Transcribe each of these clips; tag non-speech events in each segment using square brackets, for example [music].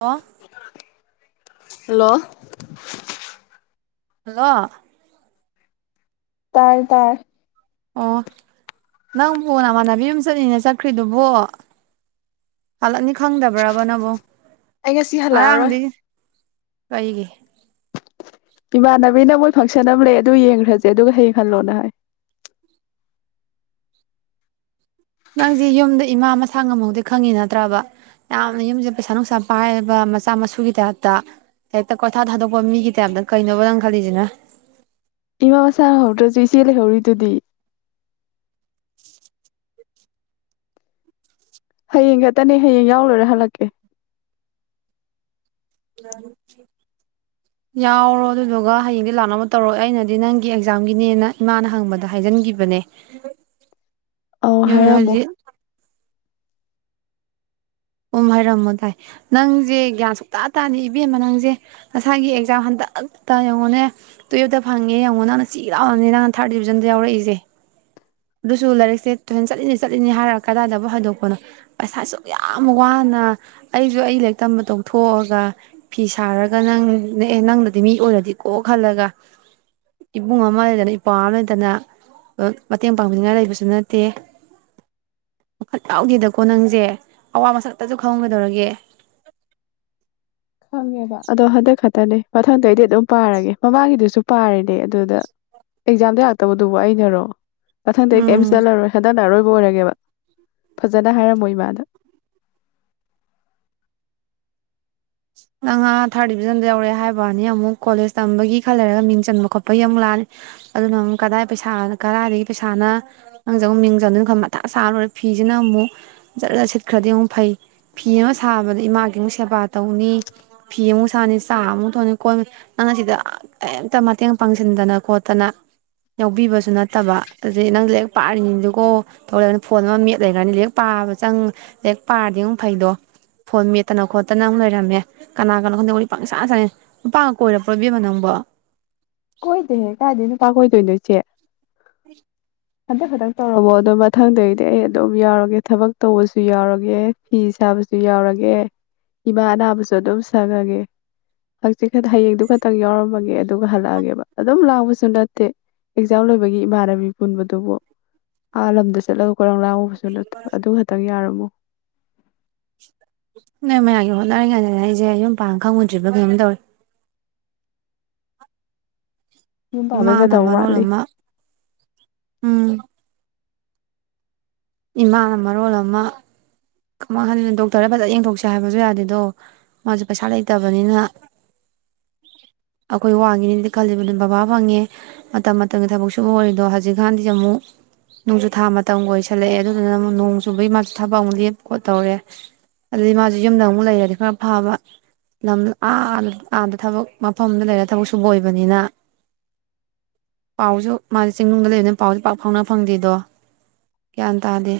ꯍꯥ hello hello ꯇꯥꯏ ꯇꯥꯏ ꯑꯣ ꯅꯪꯕꯨ ꯅꯃꯥꯟꯅꯕꯤ ꯌꯨꯝ ꯆꯠꯂꯤꯅ ꯆꯠꯈ꯭ꯔꯤꯗꯨꯕꯣ ꯍꯜꯂꯛꯅꯤ ꯈꯪꯗꯕ꯭ꯔꯕ ꯅꯕꯣ ꯑꯩ ꯉꯁꯤ ꯍꯜꯂꯛꯑꯔꯣꯏ ꯀꯩꯒꯤ ꯏꯃꯥꯟꯅꯕꯤꯅ ꯃꯣꯏ ꯐꯪꯁꯟ ꯑꯃ ꯂꯩ ꯑꯗꯨ ꯌꯦꯡꯈ꯭ꯔꯁꯦ ꯑꯗꯨꯒ ꯍꯜꯂꯣꯅ ꯍꯥꯏ ꯅꯪꯗꯤ ꯌꯨꯝꯗ ꯏꯃꯥ ꯃꯁꯥ ꯉꯝꯃꯧꯗꯤ ꯈꯪꯉꯤ ꯅꯠꯇ꯭ꯔꯕ ꯌꯥꯝꯅ ꯌꯨꯝꯁꯦ ꯄꯩꯁꯥ ꯅꯨꯡꯁꯥ ꯄꯥꯏꯔꯕ ꯃꯆꯥ ꯃꯁꯨꯒꯤ ꯇꯥꯏꯞꯇ ꯍꯦꯛꯇ ꯀꯣꯏꯊꯥ ꯊꯥꯗꯣꯛꯄ ꯃꯤꯒꯤ ꯇꯥꯏꯞꯇ ꯀꯩꯅꯣꯕ ꯅꯪ ꯈꯜꯂꯤꯁꯤꯅ ꯏꯃꯥ ꯃꯁꯥ ꯉꯝꯍꯧꯗ꯭ꯔꯁꯨ ꯏꯆꯦ ꯂꯩꯍꯧꯔꯤꯗꯨꯗꯤ [inaudible] ꯍꯌꯦꯡ ꯈꯛꯇꯅꯦ ꯍꯌꯦꯡ ꯌꯥꯎ ꯂꯣꯏꯔꯥ ꯍꯜꯂꯛꯀꯦ ꯌꯥꯎꯔꯣ ꯑꯗꯨꯗꯨꯒ ꯍꯌꯦꯡꯗꯤ ꯂꯥꯛꯅꯕ ꯇꯧꯔꯣ ꯑꯩꯅꯗꯤ ꯅꯪꯒꯤ ꯑꯦꯛꯖꯥꯝꯒꯤꯅꯦꯅ ꯏꯃꯥꯅ ꯍꯪꯕꯗ ꯍꯥꯏꯖꯤꯟꯈꯤꯕꯅꯦ ꯑꯧ ꯌꯥꯝ ꯍꯥꯏꯔꯝꯃꯣ ꯍꯖꯤꯛ ꯎꯝ ꯍꯥꯏꯔꯝꯃꯣ ꯇꯥꯏ ꯅꯪꯁꯦ ꯒ꯭ꯌꯥꯟ ꯁꯨꯡꯇ ꯇꯥꯗꯦ ꯏꯕꯦꯝꯃ ꯅꯪꯁꯦ ꯉꯁꯥꯏꯒꯤ ꯑꯦꯛꯖꯥꯝ ꯍꯟꯗꯛꯇ ꯌꯦꯡꯉꯣꯅꯦ ꯇꯨꯌꯦꯜꯞꯇ ꯐꯪꯉꯦ ꯌꯦꯡꯉꯣ ꯅꯪꯅ ꯆꯤ ꯂꯥꯎꯔꯅꯤꯅꯦ ꯅꯪꯅ ꯊꯥꯔꯠ ꯗꯤꯕꯤꯖꯟꯗ ꯌꯥꯎꯔꯛꯏꯁꯦ ꯑꯗꯨꯁꯨ ꯂꯥꯏꯔꯤꯛꯁꯦ ꯇꯨꯁꯟ ꯆꯠꯂꯤꯅꯤ ꯆꯠꯂꯤꯅꯤ ꯍꯥꯏꯔ ꯀꯗꯥꯏꯗꯕꯨ ꯍꯥꯏꯗꯣꯛꯄꯅꯣ ꯄꯩꯁꯥꯁꯨ ꯌꯥꯝ ꯋꯥꯅ ꯑꯩꯁꯨ ꯑꯩ ꯂꯥꯏꯔꯤꯛ ꯇꯝꯕ ꯇꯧꯊꯣꯛꯑꯒ ꯐꯤ ꯁꯥꯔꯒ ꯅꯪ ꯅ ꯅꯪꯗꯗꯤ ꯃꯤ ꯑꯣꯏꯔꯗꯤꯀꯣ ꯈꯜꯂꯒ ꯏꯕꯨꯡ ꯑꯃ ꯂꯩꯗꯅ ꯏꯄꯥ ꯑꯃ ꯂꯩꯗꯅ ꯃꯇꯦꯡ ꯄꯥꯡꯕꯤꯅꯤꯡꯉꯥꯏ ꯂꯩꯕꯁꯨ ꯅꯠꯇꯦ ꯋꯥꯈꯜ ꯌꯥꯎꯗꯦꯗꯀꯣ ꯅꯪꯁꯦ ꯑꯋꯥ ꯃꯁꯛ ꯑꯃꯇꯥꯁꯨ ꯈꯪꯎ ꯀꯩꯗꯧꯔꯒꯦ ꯈꯪꯉꯦꯕ ꯑꯗꯣ ꯍꯟꯗꯛ ꯈꯛꯇꯅꯦ ꯃꯊꯪꯗꯑꯩꯗꯤ ꯑꯗꯨꯝ ꯄꯥꯔꯒꯦ ꯃꯃꯥꯡꯒꯤꯗꯨꯁꯨ ꯄꯥꯔꯤꯅꯦ ꯑꯗꯨꯗ ꯑꯦꯛꯖꯥꯝꯗ ꯌꯥꯥꯛꯛꯇꯕꯗꯨꯕꯨ ꯑꯩꯅꯔꯣ ꯄꯊꯪ ꯗꯩꯩ ꯑꯩ ꯀꯔ꯭ꯤꯝ ꯎꯝ ꯆꯇꯂꯥꯔꯣꯏ ꯍꯟꯗꯛꯅ ꯑꯔꯣꯏꯕꯥ ꯂꯣꯏꯔꯒꯦꯕꯥ ꯐꯖꯅꯥ ꯍꯥꯏꯔꯝꯃꯣ ꯏꯃꯥꯗꯥ ꯅꯪ ꯑ ꯊꯥꯔꯠ ꯗꯤꯕꯤꯖꯟꯗ ꯌꯧꯔꯦ ꯍꯥꯏꯕꯅꯤ ꯑꯃꯨꯛ ꯀꯣꯂꯦꯖ ꯇꯝꯕꯒꯤ ꯈꯜ ꯂꯩꯔꯒ ꯃꯤꯡ ꯆꯟꯕ ꯈꯣꯠꯄꯒꯤ ꯑꯃꯨꯛ ꯂꯥꯅꯤ ꯑꯗꯨꯅ ꯑꯃꯨꯛ ꯀꯗꯥꯏ ꯄꯩꯁꯥ ꯀꯗꯥꯏꯗꯒꯤ ꯄꯩꯁꯥꯅ ꯅꯪꯁꯦ ꯑꯃꯨꯛ ꯃꯤꯡ ꯆꯟꯗꯣꯏꯅꯣ ꯈꯟ ꯃꯊꯥ ꯁꯥꯂꯣꯏꯔꯦ ꯐꯤꯁꯤꯅ ꯑꯃꯨꯛ ꯖꯔ ꯖ ꯁꯤꯠꯈ꯭ꯔꯗꯤ ꯑꯃꯨꯛ ꯐꯩ ꯐꯤ ꯑꯃ ꯁꯥꯕꯗ ꯏꯃꯥꯒꯤ ꯑꯃꯨꯛ ꯁꯦꯕꯥ ꯇꯧꯅꯤ ꯐꯤ ꯑꯃꯨꯛ ꯁꯥꯅꯤ ꯆꯥ ꯑꯃꯨꯛ ꯊꯣꯡꯅꯤ ꯀꯣꯟ ꯅꯪꯅ ꯁꯤꯗ ꯀꯩꯝꯇ ꯃꯇꯦꯡ ꯄꯥꯡꯁꯤꯟꯗꯅ ꯈꯣꯠꯇꯅ ꯌꯥꯎꯕꯤꯕꯁꯨ ꯅꯠꯇꯕ ꯑꯗꯩ ꯅꯪ ꯂꯔꯤꯦꯛ ꯄꯥꯔꯤꯅꯤꯀꯣ ꯊꯧꯔꯛꯅ ꯐꯣꯟ ꯑꯃ ꯃꯦꯠ ꯂꯩꯈ꯭ꯔꯅꯤ ꯂꯔꯦꯛ ꯄꯥꯕ ꯆꯪ ꯂꯔꯦꯛ ꯄꯥꯔꯗꯤ ꯑꯃꯨꯛ ꯐꯩꯗꯣ ꯐꯣꯟ ꯃꯦꯠꯇꯅ ꯈꯣꯠꯇꯅ ꯑꯃꯨꯛ ꯂꯩꯔꯝꯃꯦ ꯀꯅꯥ ꯀꯅꯥꯅꯣ ꯈꯪꯗꯦ ꯋꯥꯔꯤ ꯄꯥꯡꯁꯥ ꯁꯥꯅꯩ ꯅꯨꯄꯥ ꯑꯃ ꯀꯣꯏꯔꯕꯣ ꯏꯕꯦꯝꯃꯥ ꯅꯪꯕꯨ ꯀꯣꯏꯗꯦꯍꯦ ꯀꯥꯏꯗꯩ ꯅꯨꯄꯥ ꯀꯣꯏꯗꯣꯏꯅꯣ ꯏꯆꯦ [unintelligible] ꯍꯟꯗꯛ ꯍꯟꯗꯛ ꯇꯧꯔꯝꯃꯣ ꯑꯗꯨꯣ ꯃꯊꯪꯗꯗꯒꯤꯗꯤ ꯑꯩ ꯑꯗꯨꯝ ꯌꯥꯎꯔꯒꯦ ꯊꯕꯛ ꯇꯧꯕꯁꯨ ꯌꯥꯎꯔꯒꯦ ꯐꯤ ꯁꯥꯕꯁꯨ ꯌꯥꯎꯔꯒꯦ ꯏꯃꯥ ꯑꯅꯥꯕꯁꯨ ꯑꯗꯨꯝ ꯁꯪꯉꯒꯦ ꯍꯪꯆꯤꯠꯍꯌꯦꯡꯗꯨ ꯈꯛꯇꯪ ꯌꯥꯎꯔꯝꯃꯒꯦ ꯑꯗꯨꯒ ꯍꯜꯂꯛꯑꯒꯦꯕ ꯑꯗꯨꯝ ꯂꯥꯡꯕꯁꯨ ꯅꯠꯇꯦ ꯑꯦꯛꯖꯥꯝ ꯂꯣꯏꯕꯒꯤ ꯏꯃꯥꯟꯅꯕꯤ ꯄꯨꯟꯕꯗꯨꯕꯨ ꯑꯥ ꯂꯝꯗꯁꯨ ꯆꯠꯂꯒ ꯀꯣꯏꯔꯥꯡ ꯂꯥꯡꯉꯨꯕꯁꯨꯠꯇ ꯑꯗꯨ ꯈꯛꯇꯪ ꯌꯥꯔꯝꯃꯣ ꯅꯣꯏ ꯃꯌꯥꯝꯒꯤ ꯍꯣꯠꯅꯔꯤꯉꯥꯏꯗꯅꯦ ꯑꯩꯁꯦ ꯌꯨꯝ ꯄꯥꯟ ꯈꯪꯉꯨꯗ꯭ꯔꯤꯕ꯭ꯔꯥ ꯀꯔꯤꯝ ꯇꯧꯔꯦ ꯌꯨꯝ ꯄꯥꯟꯕꯩ ꯏꯃꯥꯅ ꯃꯇꯝ ꯃꯔꯔꯣꯜ ꯋꯥꯠꯂꯤ ꯑꯃ ꯎꯝ ꯏꯃꯥꯅ ꯃꯔꯣꯜ ꯑꯃ ꯀꯃꯥꯏ ꯍꯥꯟꯗꯅꯣ ꯗꯣꯛꯇꯔ ꯐꯖꯅ ꯌꯦꯡꯊꯣꯛꯁꯦ ꯍꯥꯏꯕꯁꯨ ꯌꯥꯗꯦꯗꯣ ꯃꯥꯁꯨ ꯄꯩꯁꯥ ꯂꯩꯇꯕꯅꯤꯅ ꯑꯩꯈꯣꯏ ꯋꯥꯉꯅꯤꯅꯗꯤ ꯈꯜꯂꯤꯕ ꯑꯗꯨꯅ ꯕꯕꯥ ꯐꯪꯉꯦ ꯃꯇꯝ ꯃꯇꯝꯒꯤ ꯊꯕꯛ ꯁꯨꯕ ꯑꯣꯏꯔꯤꯗꯣ ꯍꯧꯖꯤꯛꯀꯥꯟꯗꯤ ꯑꯃꯨꯛ ꯅꯣꯡꯁꯨꯨ ꯊꯥ ꯃꯇꯝꯒ ꯑꯣꯏꯁꯜꯂꯛꯑꯦ ꯑꯗꯨꯗꯨꯅ ꯑꯃꯨꯛ ꯅꯣꯡ ꯆꯨꯕꯒꯤ ꯃꯥꯁꯨ ꯊꯕꯛ ꯑꯃ ꯂꯦꯞ ꯈꯣ ꯇꯧꯔꯦ ꯑꯗꯨꯗꯤ ꯃꯥꯁꯨ ꯌꯨꯝꯗ ꯑꯃꯨꯛ ꯂꯩꯔꯗꯤ ꯈꯔ ꯐꯕ ꯂꯝ ꯑꯥꯗ ꯊꯕꯛ ꯃꯐꯝꯗ ꯂꯩꯔ ꯊꯕꯛ ꯁꯨꯕ ꯑꯣꯏꯕꯅꯤꯅ ꯄꯥꯎꯁꯨ ꯃꯥꯁꯦ ꯆꯤꯡꯅꯨꯡꯗ ꯂꯩꯕꯅꯤꯅ ꯄꯥꯎꯁꯨꯦ ꯄꯥꯛ ꯐꯥꯎꯅ ꯐꯪꯗꯦꯗꯣ ꯒ꯭ꯌꯥꯟ ꯇꯥꯗꯦ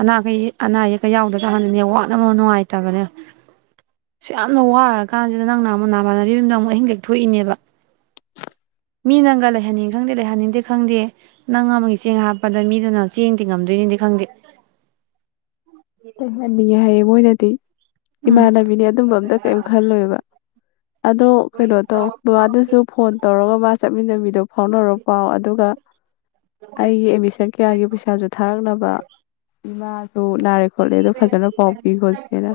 ꯑꯅꯥꯈꯩ ꯑꯅꯥ ꯑꯌꯦꯛ ꯌꯥꯎꯗ ꯆꯪꯍꯟꯅꯤꯅꯦ ꯋꯥꯅꯕ ꯅꯨꯡꯉꯥꯏꯇꯕꯅꯦ ꯑ ꯌꯥꯝꯅ ꯋꯥꯔ ꯀꯥꯟꯁꯤꯗ ꯅꯪꯅ ꯑꯃꯨꯛ ꯅꯅꯥꯃꯥꯟꯅꯕꯤ ꯑꯃꯗ ꯑꯃꯨꯛ ꯑꯍꯤꯡ ꯂꯦꯛꯊꯣꯛꯏꯅꯦꯕ ꯃꯤ ꯅꯪꯒ ꯂꯩꯍꯟꯅꯤꯡ ꯈꯪꯗꯦ ꯂꯩꯍꯟꯅꯤꯡꯗꯦ ꯈꯪꯗꯦ ꯅꯪ ꯑꯃꯒꯤ ꯆꯦꯡ ꯍꯥꯞꯄꯗ ꯃꯤꯗꯨ ꯅꯪ ꯆꯦꯡꯗꯤ ꯉꯝꯗꯣꯏꯅꯤꯗꯤ ꯈꯪꯗꯦ ꯇꯩꯍꯟꯅꯤꯡꯉꯦ ꯍꯥꯏꯌꯦ ꯃꯣꯏꯅꯗꯤ ꯎꯝ ꯏꯃꯥꯟꯅꯕꯤꯅꯦ ꯑꯗꯨꯝꯕ ꯑꯝꯇ ꯀꯔꯤꯝ ꯈꯜꯂꯣꯏꯕ ꯑꯗꯣ ꯀꯩꯅꯣ ꯇꯧ ꯕꯕꯥꯗꯨꯁꯨ ꯐꯣꯟ ꯇꯧꯔꯒꯕ ꯆꯠꯃꯤꯟꯅꯕꯤꯗꯣ ꯐꯥꯎꯅꯔ ꯄꯥꯎ ꯑꯗꯨꯒ ꯑꯩꯒꯤ ꯑꯦꯠꯃꯤꯁꯟ ꯀꯌꯥꯒꯤ ꯄꯩꯁꯥꯁꯨ ꯊꯥꯔꯛꯅꯕ ꯏꯃꯥꯁꯨ ꯅꯥꯔꯦ ꯈꯣꯠꯂꯦꯗꯣ ꯐꯖꯅ ꯄꯥꯎꯄꯤ ꯈꯣ ꯆꯦꯆꯦꯅ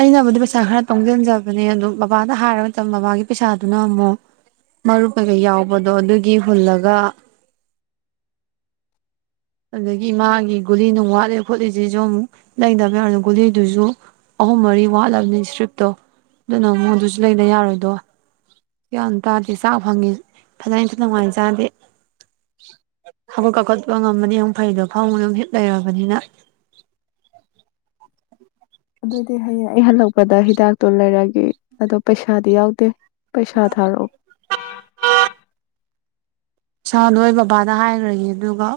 ꯑꯩꯅꯕꯨꯗꯤ ꯄꯩꯁꯥ ꯈꯔ ꯇꯨꯡꯁꯤꯟꯖꯕꯅꯦ ꯑꯗꯨꯗ ꯕꯕꯥꯅ ꯍꯥꯏꯔ ꯃꯇꯝꯗ ꯕꯥꯒꯤ ꯄꯩꯁꯥꯗꯨꯅ ꯑꯃꯨꯛ ꯃꯔꯨꯞ ꯀꯩꯀꯩ ꯌꯥꯎꯕꯗꯣ ꯑꯗꯨꯒꯤ ꯍꯨꯜꯂꯒ ꯑꯗꯨꯗꯒꯤ ꯏꯃꯥꯒꯤ ꯒꯨꯂꯤ ꯅꯨꯡ ꯋꯥꯠꯂꯤ ꯈꯣꯠꯂꯤꯁꯤꯁꯨ ꯑꯃꯨꯛ ꯂꯩꯗꯕ ꯌꯥꯔ ꯒꯨꯂꯤꯗꯨꯁꯨ ꯑꯍꯨꯝ ꯃꯔꯤ ꯋꯥꯠꯂꯕꯅꯤ ꯏꯁꯇ꯭ꯔꯤꯞꯇꯣ ꯑꯗꯨꯅ ꯑꯃꯨꯛ ꯑꯗꯨꯁꯨ ꯂꯩꯕ ꯌꯥꯔꯣꯏꯗꯣ ꯀꯒ꯭ꯌꯥꯟ ꯇꯥꯗꯦ ꯆꯥꯛ ꯐꯪꯉꯤ ꯐꯅ ꯏꯊ ꯅꯨꯡꯉꯥꯏꯅ ꯆꯥꯗꯦ ꯍꯧꯒꯠ ꯀꯥꯈꯠꯄ ꯉꯝꯃꯗꯤ ꯑꯃꯨꯛ ꯐꯩꯗꯣ ꯐꯥꯃꯨꯡꯗ ꯍꯤꯞ ꯂꯩꯔꯕꯅꯤꯅ ꯑꯗꯨꯏꯗꯤ ꯍꯌꯦꯡ ꯑꯩ ꯍꯜꯂꯛꯄꯗ ꯍꯤꯗꯥꯛꯇꯣ ꯂꯩꯔꯒꯦ ꯑꯗꯣ ꯄꯩꯁꯥꯗꯤ ꯌꯥꯎꯗꯦ ꯄꯩꯁꯥ ꯊꯥꯔꯛꯑꯣ [unintelligible] ꯏꯁꯥꯗꯣ ꯑꯩ ꯕꯕꯥꯗ ꯍꯥꯏꯈ꯭ꯔꯒꯦ ꯑꯗꯨꯒ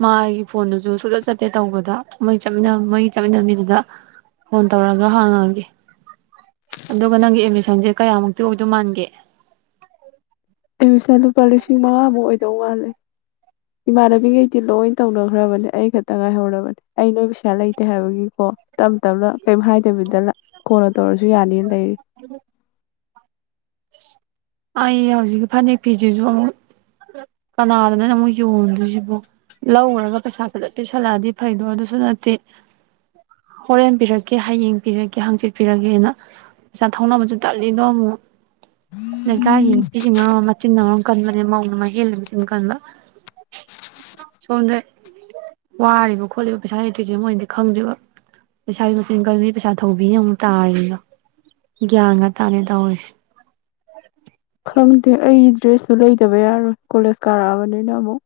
ꯃꯥ ꯑꯩꯒꯤ ꯐꯣꯟꯗꯨꯁꯨ ꯁꯨꯆꯠ ꯆꯠꯇꯦ ꯇꯧꯕꯗ ꯃꯣꯏ ꯆꯠꯃꯤ ꯃꯣꯏ ꯆꯠꯃꯤꯟꯅꯕꯤꯗꯨꯗ ꯐꯣꯟ ꯇꯧꯔꯒ ꯍꯥꯡꯉꯒꯦ ꯑꯗꯨꯒ ꯅꯪꯒꯤ ꯑꯦꯠꯃꯤꯁꯟꯁꯦ ꯀꯌꯥꯃꯨꯛꯇꯤ ꯑꯣꯏꯗꯣꯏ ꯃꯥꯟꯒꯦ ꯑꯦꯗꯃꯤꯁꯟ ꯂꯨꯄꯥ ꯂꯤꯁꯤꯡ ꯃꯪꯉꯥꯃꯨꯛ ꯑꯣꯏ ꯈꯤꯇꯧ ꯋꯥꯠꯂꯦ ꯏꯃꯥꯟꯅꯕꯤꯈꯩꯗꯤ ꯂꯣꯏ ꯇꯧꯅꯈ꯭ꯔꯕꯅꯦ ꯑꯩ ꯈꯛꯇ ꯉꯥꯏꯍꯧꯔꯕꯅꯦ ꯑꯩ ꯅꯣꯏ ꯄꯩꯁꯥ ꯂꯩꯇꯦ ꯍꯥꯏꯕꯒꯤꯀꯣ ꯇꯞ ꯇꯞꯅ ꯀꯩꯝ ꯍꯥꯏꯗꯕꯤꯗ ꯀꯣꯟꯅ ꯇꯧꯔꯁꯨ ꯌꯥꯅꯤꯅ ꯂꯩ ꯑꯩ ꯍꯧꯖꯤꯛꯀꯤ ꯐꯅꯦꯛ ꯐꯤꯁꯤꯁꯨ ꯑꯃꯨꯛ ꯀꯅꯥꯗꯅꯅꯣ ꯑꯃꯨꯛ ꯌꯣꯟꯗꯣꯏꯁꯤꯕꯨ ꯂꯧꯔꯒ ꯄꯩꯁꯥꯁꯤꯗ ꯄꯤꯁꯜꯂꯛꯑꯗꯤ ꯐꯩꯗꯣ ꯑꯗꯨꯁꯨ ꯅꯠꯇꯦ ꯍꯣꯔꯦꯟꯄꯤꯔꯛꯀꯦ ꯍꯌꯦꯡ ꯄꯤꯔꯛꯀꯦ ꯍꯥꯡꯆꯤꯠꯄꯤꯔꯛꯀꯦꯅ ꯄꯩꯁꯥ ꯊꯧꯅꯕꯁꯨ ꯇꯜꯂꯤꯗꯣ ꯑꯃꯨꯛ ꯂꯩꯀꯥꯏꯒꯤ ꯅꯨꯄꯤꯁꯤꯡꯅ ꯃꯆꯤꯟ ꯑꯃꯎꯔꯣꯝ ꯀꯟꯕꯅꯦ ꯃꯧꯅ ꯑꯃ ꯍꯦꯜꯂꯤ ꯃꯆꯤꯟ ꯀꯟꯕ ꯁꯣꯝꯗ ꯋꯥꯔꯤꯕ ꯈꯣꯠꯂꯤꯕ ꯄꯩꯁꯥ ꯂꯩꯇ꯭ꯔꯤꯁꯦ ꯃꯣꯏꯅꯗꯤ ꯈꯪꯗ꯭ꯔꯤꯕ ꯄꯩꯁꯥꯒꯤ ꯃꯆꯤꯟ ꯀꯟ ꯄꯩꯁꯥ ꯊꯧꯕꯤ ꯑꯃꯨꯛ ꯇꯥꯔꯤꯕ ꯒ꯭ꯌꯥꯟ ꯉꯥꯛ ꯇꯥꯅꯤ ꯇꯧꯔꯤꯁꯦ ꯑ ꯑꯩ ꯗ꯭ꯔꯦꯁꯇꯨ ꯂꯩꯗꯕ ꯌꯥꯔꯣꯏ ꯀꯣꯂꯦꯖ ꯀꯥꯔꯛꯑꯕꯅꯤꯅ ꯑꯃꯨꯛ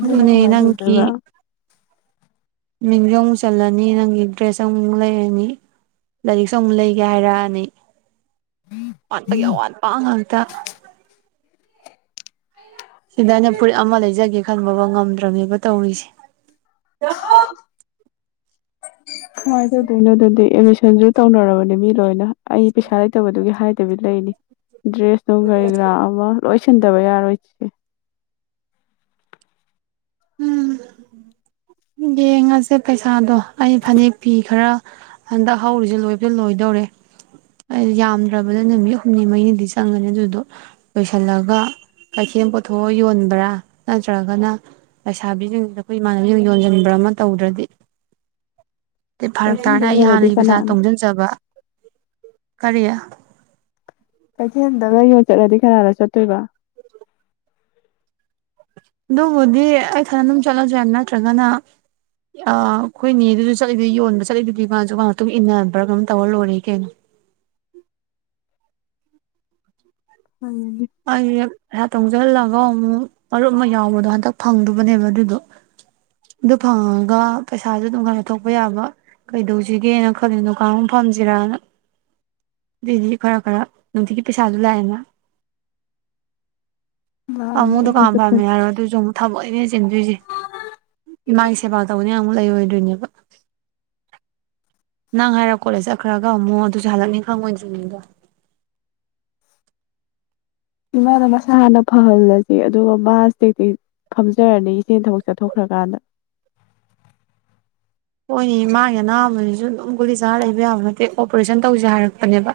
ꯑꯗꯨꯅ ꯑꯗꯨꯅꯦ ꯀꯃꯥꯏꯅ ꯅꯪꯒꯤ ꯇꯧꯗꯣꯏꯕ ꯃꯤꯡꯖꯨ ꯑꯃꯨꯛ ꯆꯜꯂꯅꯤ ꯅꯪꯒꯤ ꯗ꯭ꯔꯦꯁ ꯑꯃꯨꯛ ꯂꯩꯔꯅꯤ ꯂꯥꯏꯔꯤꯛꯁꯨ ꯑꯃꯨꯛ ꯂꯩꯒꯦ ꯍꯥꯏꯔꯛꯑꯅꯤ ꯑꯋꯥꯠꯄꯒꯤ ꯑꯋꯥꯠꯄ ꯉꯥꯛꯇ ꯁꯤꯗꯅ ꯐꯨꯔꯤꯠ ꯑꯃ ꯂꯩꯖꯒꯦ ꯈꯟꯕ ꯉꯝꯗ꯭ꯔꯕꯅꯦꯕ ꯇꯧꯔꯤꯁꯦ ꯀꯃꯥꯏꯅ ꯇꯧꯗꯣꯏꯅꯣ ꯑꯗꯨꯗꯤ ꯑꯦꯠꯃꯤꯁꯟꯁꯨ ꯇꯧꯅꯔꯕꯅꯦ ꯃꯤ ꯂꯣꯏꯅ ꯑꯩ ꯄꯩꯁꯥ ꯂꯩꯇꯕꯗꯨꯒꯤ ꯍꯥꯏꯗꯕꯤ ꯂꯩꯅꯤ ꯗ꯭ꯔꯦꯁꯅꯨꯡ ꯀꯔꯤ ꯀꯔꯥ ꯑꯃ ꯂꯣꯏꯁꯤꯟꯗꯕ ꯌꯥꯔꯣꯏ ꯆꯦ ꯎꯝ ꯌꯦꯡꯉꯁꯦ ꯄꯩꯁꯥꯗꯣ ꯑꯩ ꯐꯅꯦꯛ ꯐꯤ ꯈꯔ ꯍꯟꯗꯛ ꯍꯧꯔꯤꯁꯦ ꯂꯣꯏꯕꯨꯗꯤ ꯂꯣꯏꯗꯧꯔꯦ ꯌꯥꯝꯗ꯭ꯔꯕꯗ ꯅꯨꯃꯤꯠ ꯍꯨꯝꯅꯤ ꯃꯔꯤꯅꯤꯗꯤ ꯆꯪꯉꯅꯤ ꯑꯗꯨꯗꯣ ꯂꯣꯏꯁꯤꯜꯂꯒ ꯀꯩꯊꯦꯜ ꯄꯨꯊꯣꯛꯑ ꯌꯣꯟꯕ꯭ꯔꯥ ꯅꯠꯇ꯭ꯔꯒꯅ ꯂꯩꯁꯥꯕꯤꯁꯤꯡꯁꯤꯗ ꯑꯩꯈꯣꯏ ꯏꯃꯥꯟꯅꯅꯕꯁꯤꯡ ꯌꯣꯟꯁꯤꯟꯕ꯭ꯔꯥ ꯑꯃ ꯇꯧꯗ꯭ꯔꯗꯤ ꯐꯔꯛ ꯀꯩꯊꯦꯜꯗ ꯇꯥꯔꯅ ꯑꯩ ꯌꯣꯜꯂꯗꯤ ꯍꯥꯟꯅꯒꯤ ꯄꯩꯁꯥ ꯀꯅꯥꯅ ꯇꯨꯡꯁꯤꯟꯖꯕ ꯀꯔꯤ ꯀꯩꯊꯦꯜꯗꯒ ꯌꯣꯟ ꯆꯠꯂꯗꯤ ꯀꯅꯥꯅ ꯆꯠꯇꯣꯏꯕ ꯑꯗꯨꯕꯨꯗꯤ ꯑꯩꯊꯟ ꯑꯗꯨꯝ ꯆꯠꯂꯁꯨ ꯌꯥꯏ ꯅꯠꯇ꯭ꯔꯒꯅ ꯑꯩꯈꯣꯏꯅꯦ ꯑꯗꯨꯁꯨ ꯆꯠꯂꯤꯗꯨ ꯌꯣꯟꯕ ꯆꯠꯂꯤꯗꯨꯗꯤ ꯃꯥꯁꯨ ꯃꯥꯥꯛ ꯃꯇꯨꯡ ꯏꯟꯅꯕ꯭ꯔꯥ ꯀꯝ ꯇꯧꯔ ꯂꯣꯏꯔꯦ ꯀꯩꯅꯣ ꯅꯪꯅꯅꯤ ꯑꯩ ꯇꯧꯁꯤꯍꯜꯂꯒ ꯑꯃꯨꯛ ꯃꯔꯨꯞ ꯑꯃ ꯌꯥꯎꯕꯗꯣ ꯍꯟꯇꯛ ꯐꯪꯗꯕꯅꯦꯕ ꯑꯗꯨꯗꯣ ꯑꯗꯨ ꯐꯪꯉꯒ ꯄꯩꯁꯥꯁꯨ ꯑꯗꯨꯝ ꯈꯔ ꯊꯣꯛꯄ ꯌꯥꯕ ꯀꯩꯗꯧꯁꯤꯒꯦꯅ ꯈꯜꯂꯤ ꯗꯨꯀꯥꯟꯑꯝ ꯐꯝꯁꯤꯔꯅ ꯑꯗꯨꯏꯗꯤ ꯈꯔ ꯈꯔ ꯅꯨꯡꯇꯤꯒꯤ ꯄꯩꯁꯥꯁꯨ ꯂꯥꯛꯑꯦꯅ ꯥ ꯂꯥꯛꯑꯅꯤ ꯑꯃꯨꯛ ꯗꯨꯀꯥꯟ ꯑꯗꯨꯁꯨ ꯄꯥꯝꯃꯦ ꯍꯥꯏꯔꯣ ꯑꯗꯨꯁꯨ ꯑꯃꯨꯛ ꯊꯕꯛꯅꯦ ꯆꯤꯟꯗꯣꯏꯁꯦ ꯏꯃꯥꯒꯤ ꯁꯦꯕꯥ ꯇꯧꯅꯤꯅ ꯑꯃꯨꯛ ꯂꯩꯔꯣꯏꯗꯣꯏꯅꯦꯕ [unintelligible] ꯅꯪ ꯍꯥꯏꯔꯣ ꯀꯣꯂꯦꯖ ꯆꯠꯈ꯭ꯔꯒ ꯑꯃꯨꯃꯛ ꯑꯗꯨꯁꯨ ꯍꯜꯂꯛꯅꯤ ꯈꯪꯉꯣꯏꯗ꯭ꯔꯤꯅꯤꯗꯣ ꯏꯃꯥꯅ ꯃꯁꯥ ꯍꯥꯟꯅ ꯐꯍꯜꯂꯁꯤ ꯑꯗꯨꯒ ꯃꯥꯁꯇꯦꯛꯇꯤ ꯐꯝꯖꯔꯅꯤ ꯏꯆꯦ ꯊꯕꯛ ꯆꯠꯊꯣꯛꯈ꯭ꯔꯀꯥꯟꯗ ꯍꯣꯏꯅꯤ ꯃꯥꯒꯤ ꯑꯅꯥꯕꯁꯨ ꯑꯗꯨꯝ ꯒꯨꯂꯤ ꯆꯥꯔ ꯂꯩꯕ ꯌꯥꯕ ꯅꯠꯇꯦ ꯑꯣꯄꯔꯦꯁꯟ ꯇꯧꯁꯦ ꯍꯥꯏꯔꯛꯄꯅꯦꯕ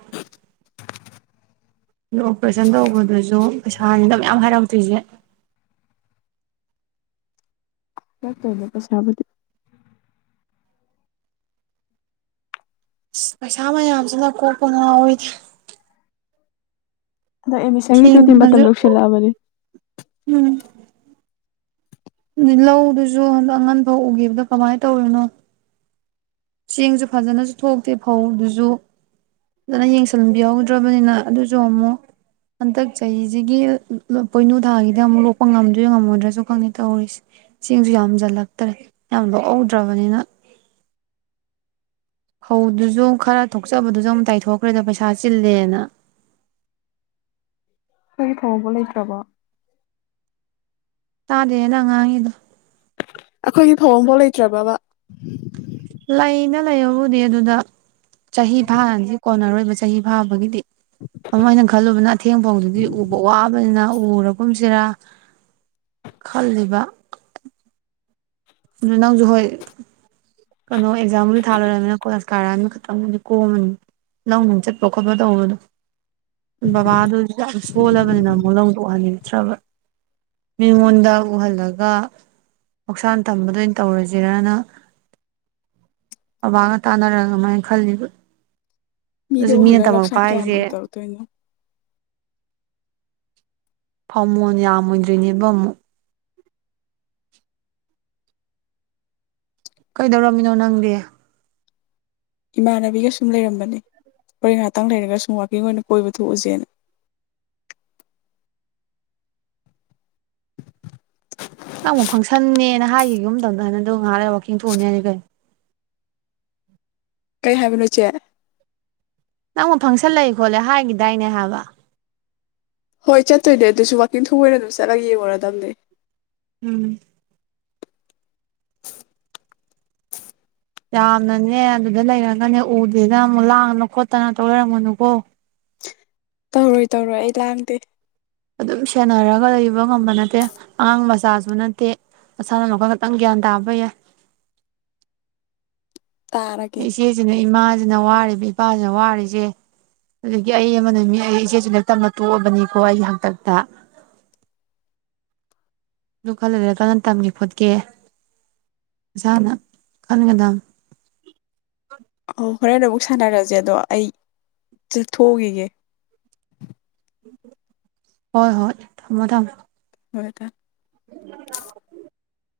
ꯑꯗꯨ ꯑꯣꯄꯔꯦꯁꯟ ꯇꯧꯕꯗꯨꯁꯨ ꯄꯩꯁꯥꯅꯤꯅ ꯃꯌꯥꯝ ꯍꯥꯏꯔꯛꯇꯣꯏꯁꯦ ꯉꯥꯛꯇꯅꯦ ꯄꯩꯁꯥꯕꯨꯗꯤ ꯄꯩꯁꯥ ꯃꯌꯥꯝꯁꯤꯅ ꯀꯣꯛꯄꯨ ꯉꯥꯎꯋꯦꯗ ꯑꯗꯣ ꯑꯩ ꯃꯤꯁꯪꯒꯤꯗꯨꯗꯤ ꯃꯇꯝ ꯊꯦꯡꯅꯁꯨ ꯌꯧꯁꯜꯂꯛꯑꯕꯅꯤ ꯎꯝ ꯂꯧꯗꯨꯁꯨ ꯍꯟꯗꯛ ꯑꯉꯟ ꯐꯧ ꯎꯈꯤꯕꯗꯣ ꯀꯃꯥꯏ ꯇꯧꯔꯤꯅꯣ ꯆꯦꯡꯁꯨ ꯐꯖꯅꯁꯨ ꯊꯣꯛꯇꯦ ꯐꯧꯗꯨꯁꯨ ꯐꯖꯅ ꯌꯦꯡꯁꯤꯟꯕꯤꯍꯧꯗ꯭ꯔꯕꯅꯤꯅ ꯑꯗꯨꯁꯨ ꯑꯃꯨꯛ ꯍꯟꯗꯛ ꯆꯍꯤꯁꯤꯒꯤ ꯄꯣꯏꯅꯨ ꯊꯥꯒꯤꯗꯤ ꯑꯃꯨꯛ ꯂꯣꯛꯄ ꯉꯝꯗꯣꯏ ꯉꯝꯃꯣꯏꯗ꯭ꯔꯁꯨ ꯈꯪꯗꯦ ꯇꯧꯔꯤꯁꯦ ꯆꯦꯡꯁꯨ ꯌꯥꯝꯁꯤꯜꯂꯛꯇ꯭ꯔꯦ ꯌꯥꯝ ꯂꯣꯛꯍꯧꯗ꯭ꯔꯕꯅꯤꯅ ꯐꯧꯗꯨꯁꯨ ꯈꯔ ꯊꯣꯛꯆꯕꯗꯨꯁꯨ ꯑꯃꯨꯛ ꯇꯥꯏꯊꯣꯛꯈ꯭ꯔꯦꯗ ꯄꯩꯁꯥ ꯆꯤꯜꯂꯦꯅ [unintelligible] ꯂꯩꯇ꯭ꯔꯕꯣ ꯇꯥꯗꯦ ꯅꯪ ꯉꯥꯡꯉꯤꯗꯣ ꯑꯈꯣꯏꯒꯤ ꯐꯧ ꯑꯝꯐꯥꯎ ꯂꯩꯇ꯭ꯔꯕꯕ ꯂꯩꯅ ꯂꯩꯕꯕꯨꯗꯤ ꯑꯗꯨꯗ ꯆꯍꯤ ꯐꯥꯅꯗꯤ ꯀꯣꯟꯅꯔꯣꯏꯕ ꯆꯍꯤ ꯐꯥꯕꯒꯤꯗꯤ ꯑꯃꯅ ꯈꯜꯂꯨꯕꯅ ꯑꯊꯦꯡ ꯐꯣꯡꯗꯨꯗꯤ ꯎꯕ ꯋꯥꯕꯅꯤꯅ ꯎꯔꯒꯨꯝꯁꯤꯔ ꯈꯜꯂꯤꯕ ꯅꯪꯖꯨ ꯍꯣꯏ ꯀꯩꯅꯣ ꯑꯦꯛꯖꯥꯝꯕꯨ ꯊꯥꯜꯅꯤꯅ ꯀꯣꯂꯦꯖ ꯀꯥꯏꯔꯛꯑꯅꯤ ꯈꯛꯇꯪꯕꯨꯗꯤ ꯀꯣꯝꯃꯅꯤ ꯂꯧ ꯅꯨꯡ ꯆꯠꯄ ꯈꯣꯠꯄ ꯇꯧꯕꯗꯣ ꯕꯕꯥꯗꯨꯁꯨ ꯌꯥꯝ ꯁꯣꯜꯂꯕꯅꯤꯅ ꯑꯃꯨꯛ ꯂꯧꯗ ꯎꯍꯟꯅꯤꯡꯇ꯭ꯔꯕ ꯃꯤꯉꯣꯟꯗ ꯎꯍꯜꯂꯒ ꯍꯛꯁꯥꯡ ꯊꯝꯕꯗ ꯑꯣꯏꯅ ꯇꯧꯔꯁꯤꯔꯅ ꯑꯕꯥꯒ ꯇꯥꯅꯔ ꯑꯗꯨꯃꯥꯏꯅ ꯈꯜꯂꯤꯕ ꯃꯤꯗ ꯑꯗꯨꯁꯨ ꯃꯤꯅ ꯎꯍꯜꯂ ꯇꯝꯃꯛꯄ ꯂꯧꯂꯥꯟ ꯀꯌꯥꯝ ꯍꯥꯏꯁꯦ ꯇꯧꯔ ꯇꯣꯏꯅꯣ ꯐꯃꯣꯟ ꯌꯥꯝꯃꯣꯏꯗ꯭ꯔꯤꯅꯦꯕ ꯃꯨꯛ ꯀꯩꯗꯧꯔꯝꯃꯤꯅꯣ ꯅꯪꯗꯤ ꯏꯃꯥꯟꯅꯕꯤꯒ ꯁꯨꯝ ꯂꯩꯔꯝꯕꯅꯤ ꯍꯣꯔꯦꯟ ꯉꯍꯥꯛꯇꯪ ꯂꯩꯔꯒ ꯁꯨꯝ ꯋꯥꯛꯀꯤꯡ ꯑꯣꯏꯅ ꯀꯣꯏꯕ ꯊꯣꯛꯎꯁꯦꯅ ꯅꯪ ꯑꯃꯨꯛ ꯐꯪꯁꯟꯅꯦꯅ ꯍꯥꯏꯒ ꯌꯨꯝꯗꯧꯗ ꯍꯥꯏꯅꯗ ꯉꯥꯏꯍꯥꯛ ꯂꯩ ꯋꯥꯛꯀꯤꯡ ꯊꯣꯛꯑꯅꯤ ꯍꯥꯏꯅꯤ ꯀꯩ ꯀꯩ ꯍꯥꯏꯕꯅꯣ ꯏꯆꯦ ꯅꯪꯕꯨ ꯐꯪꯁꯜꯂꯩ ꯈꯣꯠꯂꯦ ꯍꯥꯏꯈꯤꯗꯥꯏꯅꯦ ꯍꯥꯏꯕ ꯍꯣꯏ ꯆꯠꯇꯣꯏꯅꯦ ꯑꯗꯨꯁꯨ ꯋꯥꯛꯀꯤꯡ ꯊꯣꯛꯄ ꯑꯣꯏ ꯑꯗꯨꯝ ꯆꯠꯂꯒ ꯌꯦꯡꯉꯨꯔꯗꯝꯅꯦ ꯎꯝ ꯌꯥꯝꯅꯅꯦ ꯑꯗꯨꯗ ꯂꯩꯔꯒꯅꯦ ꯎꯗꯦꯅ ꯑꯃꯨꯛ ꯂꯥꯡꯗꯅ ꯈꯣꯠꯇꯅ ꯇꯧ ꯂꯩꯔꯝꯒꯅꯨꯀꯣ ꯇꯧꯔꯣꯏ ꯇꯧꯔꯣꯏ ꯑꯩ ꯂꯥꯡꯗꯦ ꯑꯗꯨꯝ ꯁꯦꯟꯅꯔꯒ ꯂꯩꯕ ꯉꯝꯕ ꯅꯠꯇꯦ ꯑꯉꯥꯡ ꯃꯆꯥꯁꯨ ꯅꯠꯇꯦ ꯅꯁꯥꯅ ꯋꯥꯈꯜ ꯈꯤꯇꯪ ꯒ꯭ꯌꯥꯟ ꯇꯥꯕ ꯌꯥꯏ ꯇꯥꯔꯒꯦ ꯏꯆꯦꯁꯤꯅꯦ ꯏꯃꯥ ꯏꯁꯤꯅ ꯋꯥꯔꯤꯕ ꯏꯄꯥꯁꯤꯅ ꯋꯥꯔꯤꯁꯦ ꯑꯗꯨꯗꯒꯤ ꯑꯩ ꯑꯃꯅ ꯃꯤ ꯑꯩ ꯏꯆꯦꯁꯨ ꯂ ꯇꯝꯅ ꯇꯣꯛꯑꯕꯅꯤꯀꯣ ꯑꯩꯒꯤ ꯍꯥꯛꯇꯛꯇ ꯑꯗꯨ ꯈꯜꯂꯔꯦ ꯀꯅꯥ ꯇꯝꯒꯦ ꯈꯣꯠꯀꯦ ꯏꯁꯥꯅ ꯈꯟꯒꯗꯝ ꯑꯣ ꯍꯣꯔꯦꯟ ꯑꯃꯨꯛ ꯁꯥꯟꯅꯔꯁꯦ ꯑꯗꯣ ꯑꯩ ꯆꯠꯊꯣꯛꯎꯒꯤꯒꯦ ꯍꯣꯏ ꯍꯣꯏ ꯊꯝꯃꯣ ꯊꯝꯃꯣ ꯍꯣꯏꯗ [unintelligible]